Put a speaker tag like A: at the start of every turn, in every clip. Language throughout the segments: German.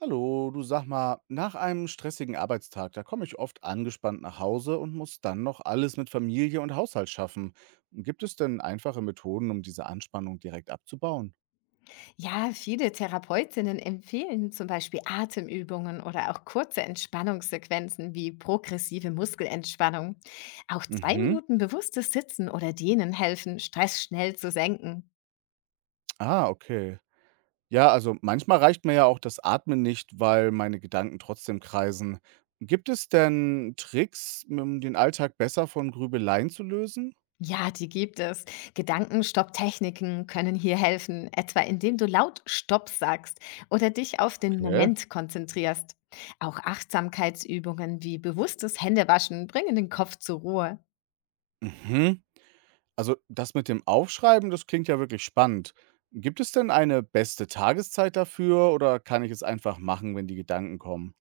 A: Hallo, du, sag mal, nach einem stressigen Arbeitstag, da komme ich oft angespannt nach Hause und muss dann noch alles mit Familie und Haushalt schaffen. Gibt es denn einfache Methoden, um diese Anspannung direkt abzubauen?
B: Ja, viele Therapeutinnen empfehlen zum Beispiel Atemübungen oder auch kurze Entspannungssequenzen wie progressive Muskelentspannung. Auch zwei
A: Mhm.
B: Minuten bewusstes Sitzen oder Dehnen helfen, Stress schnell zu senken.
A: Ah, okay. Ja, also manchmal reicht mir ja auch das Atmen nicht, weil meine Gedanken trotzdem kreisen. Gibt es denn Tricks, um den Alltag besser von Grübeleien zu lösen?
B: Ja, die gibt es. Gedankenstopptechniken können hier helfen, etwa indem du laut Stopp sagst oder dich auf den
A: Okay.
B: Moment konzentrierst. Auch Achtsamkeitsübungen wie bewusstes Händewaschen bringen den Kopf zur Ruhe.
A: Mhm. Also, das mit dem Aufschreiben, das klingt ja wirklich spannend. Gibt es denn eine beste Tageszeit dafür oder kann ich es einfach machen, wenn die Gedanken kommen?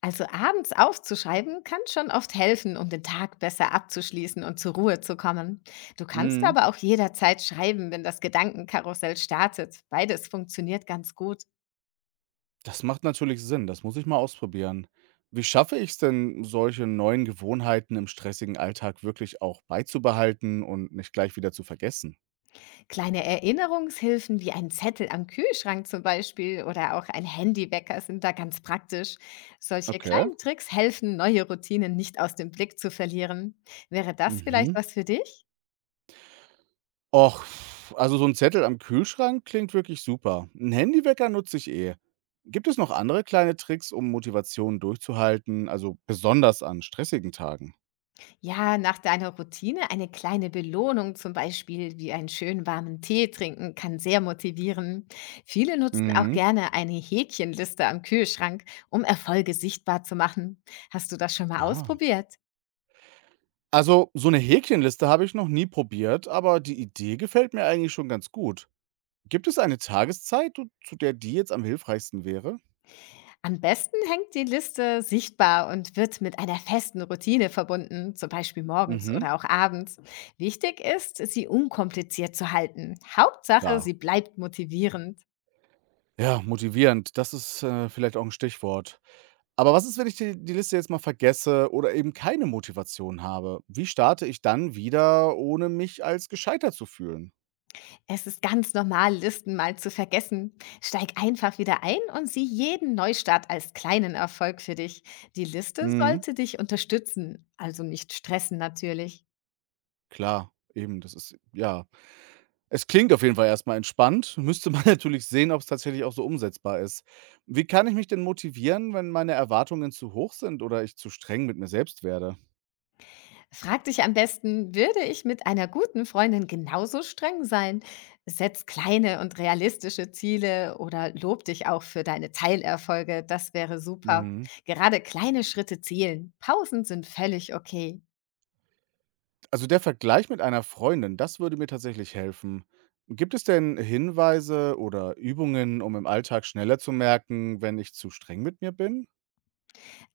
B: Also abends aufzuschreiben kann schon oft helfen, um den Tag besser abzuschließen und zur Ruhe zu kommen. Du kannst
A: Mhm,
B: aber auch jederzeit schreiben, wenn das Gedankenkarussell startet. Beides funktioniert ganz gut.
A: das macht natürlich Sinn, das muss ich mal ausprobieren. Wie schaffe ich es denn, solche neuen Gewohnheiten im stressigen Alltag wirklich auch beizubehalten und nicht gleich wieder zu vergessen?
B: Kleine Erinnerungshilfen wie ein Zettel am Kühlschrank zum Beispiel oder auch ein Handywecker sind da ganz praktisch. Solche
A: Okay.
B: kleinen Tricks helfen, neue Routinen nicht aus dem Blick zu verlieren. Wäre das vielleicht
A: Mhm.
B: was für dich?
A: Och, also so ein Zettel am Kühlschrank klingt wirklich super. Ein Handywecker nutze ich eh. Gibt es noch andere kleine Tricks, um Motivation durchzuhalten, also besonders an stressigen Tagen?
B: Ja, nach deiner Routine eine kleine Belohnung, zum Beispiel wie einen schönen warmen Tee trinken, kann sehr motivieren. Viele nutzen auch
A: Mhm.
B: gerne eine Häkchenliste am Kühlschrank, um Erfolge sichtbar zu machen. Hast du das schon mal
A: Ah.
B: ausprobiert?
A: Also, so eine Häkchenliste habe ich noch nie probiert, aber die Idee gefällt mir eigentlich schon ganz gut. Gibt es eine Tageszeit, du zu der die jetzt am hilfreichsten wäre?
B: Am besten hängt die Liste sichtbar und wird mit einer festen Routine verbunden, zum Beispiel morgens
A: Mhm,
B: oder auch abends. Wichtig ist, sie unkompliziert zu halten. Hauptsache,
A: ja.
B: sie bleibt motivierend.
A: Ja, motivierend, das ist, vielleicht auch ein Stichwort. Aber was ist, wenn ich die Liste jetzt mal vergesse oder eben keine Motivation habe? Wie starte ich dann wieder, ohne mich als gescheitert zu fühlen?
B: Es ist ganz normal, Listen mal zu vergessen. Steig einfach wieder ein und sieh jeden Neustart als kleinen Erfolg für dich. Die Liste
A: Mhm,
B: sollte dich unterstützen, also nicht stressen natürlich.
A: klar, eben, das ist ja, es klingt auf jeden Fall erstmal entspannt, müsste man natürlich sehen, ob es tatsächlich auch so umsetzbar ist. Wie kann ich mich denn motivieren, wenn meine Erwartungen zu hoch sind oder ich zu streng mit mir selbst werde?
B: Frag dich am besten, würde ich mit einer guten Freundin genauso streng sein? Setz kleine und realistische Ziele oder lob dich auch für deine Teilerfolge. Das wäre super.
A: Mhm.
B: Gerade kleine Schritte zählen. Pausen sind völlig okay.
A: Also der Vergleich mit einer Freundin, das würde mir tatsächlich helfen. Gibt es denn Hinweise oder Übungen, um im Alltag schneller zu merken, wenn ich zu streng mit mir bin?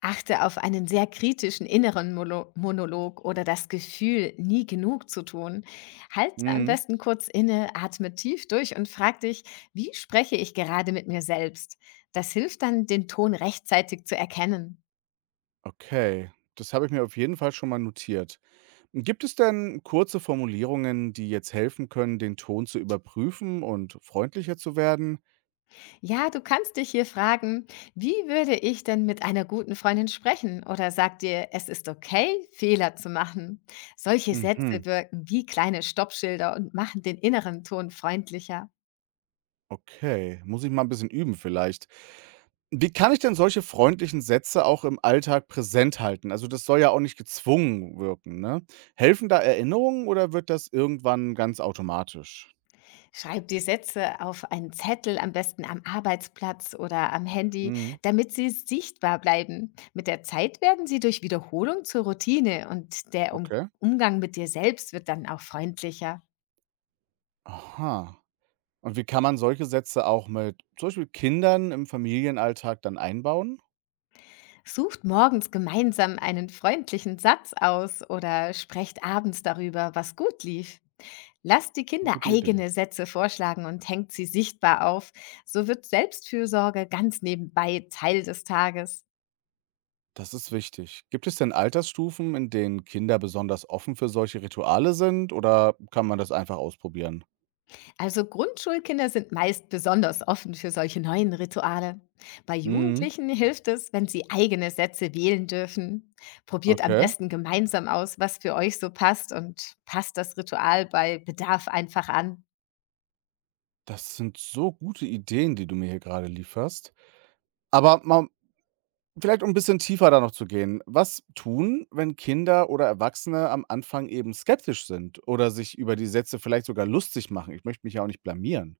B: Achte auf einen sehr kritischen inneren Molo Monolog oder das Gefühl, nie genug zu tun. Halte am
A: Mhm.
B: besten kurz inne, atme tief durch und frag dich, wie spreche ich gerade mit mir selbst? Das hilft dann, den Ton rechtzeitig zu erkennen.
A: Okay, das habe ich mir auf jeden Fall schon mal notiert. Gibt es denn kurze Formulierungen, die jetzt helfen können, den Ton zu überprüfen und freundlicher zu werden?
B: Ja, du kannst dich hier fragen, wie würde ich denn mit einer guten Freundin sprechen? Oder sag dir, es ist okay, Fehler zu machen. Solche
A: Mhm.
B: Sätze wirken wie kleine Stoppschilder und machen den inneren Ton freundlicher.
A: Okay, muss ich mal ein bisschen üben vielleicht. Wie kann ich denn solche freundlichen Sätze auch im Alltag präsent halten? Also, das soll ja auch nicht gezwungen wirken, ne? Helfen da Erinnerungen oder wird das irgendwann ganz automatisch?
B: Schreib die Sätze auf einen Zettel, am besten am Arbeitsplatz oder am Handy,
A: Mhm,
B: damit sie sichtbar bleiben. Mit der Zeit werden sie durch Wiederholung zur Routine und der um
A: okay.
B: Umgang mit dir selbst wird dann auch freundlicher.
A: Aha. Und wie kann man solche Sätze auch mit zum Beispiel Kindern im Familienalltag dann einbauen?
B: Sucht morgens gemeinsam einen freundlichen Satz aus oder sprecht abends darüber, was gut lief. Lasst die
A: Eine
B: Kinder
A: gute Idee.
B: eigene Sätze vorschlagen und hängt sie sichtbar auf. So wird Selbstfürsorge ganz nebenbei Teil des Tages.
A: Das ist wichtig. Gibt es denn Altersstufen, in denen Kinder besonders offen für solche Rituale sind oder kann man das einfach ausprobieren?
B: Also Grundschulkinder sind meist besonders offen für solche neuen Rituale. Bei
A: Mhm,
B: Jugendlichen hilft es, wenn sie eigene Sätze wählen dürfen. Probiert am
A: okay.
B: besten gemeinsam aus, was für euch so passt, und passt das Ritual bei Bedarf einfach an.
A: Das sind so gute Ideen, die du mir hier gerade lieferst. Aber mal vielleicht um ein bisschen tiefer da noch zu gehen. Was tun, wenn Kinder oder Erwachsene am Anfang eben skeptisch sind oder sich über die Sätze vielleicht sogar lustig machen? Ich möchte mich ja auch nicht blamieren.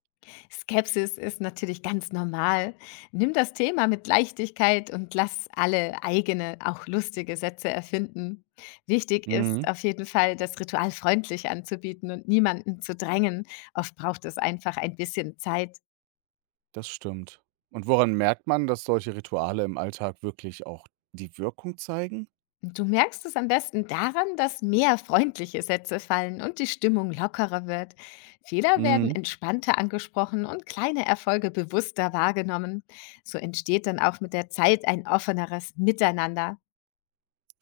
B: Skepsis ist natürlich ganz normal. Nimm das Thema mit Leichtigkeit und lass alle eigene, auch lustige Sätze erfinden. Wichtig ist
A: Mhm,
B: auf jeden Fall, das Ritual freundlich anzubieten und niemanden zu drängen. Oft braucht es einfach ein bisschen Zeit.
A: das stimmt. Und woran merkt man, dass solche Rituale im Alltag wirklich auch die Wirkung zeigen?
B: Und du merkst es am besten daran, dass mehr freundliche Sätze fallen und die Stimmung lockerer wird. Fehler werden
A: Mhm.
B: entspannter angesprochen und kleine Erfolge bewusster wahrgenommen. So entsteht dann auch mit der Zeit ein offeneres Miteinander.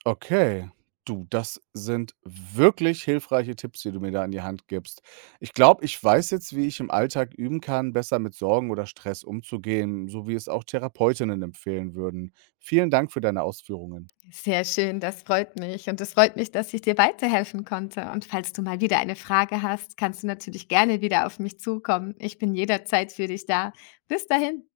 A: Okay, du, das sind wirklich hilfreiche Tipps, die du mir da in die Hand gibst. Ich glaube, ich weiß jetzt, wie ich im Alltag üben kann, besser mit Sorgen oder Stress umzugehen, so wie es auch Therapeutinnen empfehlen würden. Vielen Dank für deine Ausführungen.
B: Sehr schön, das freut mich, und es freut mich, dass ich dir weiterhelfen konnte. Und falls du mal wieder eine Frage hast, kannst du natürlich gerne wieder auf mich zukommen. Ich bin jederzeit für dich da. Bis dahin.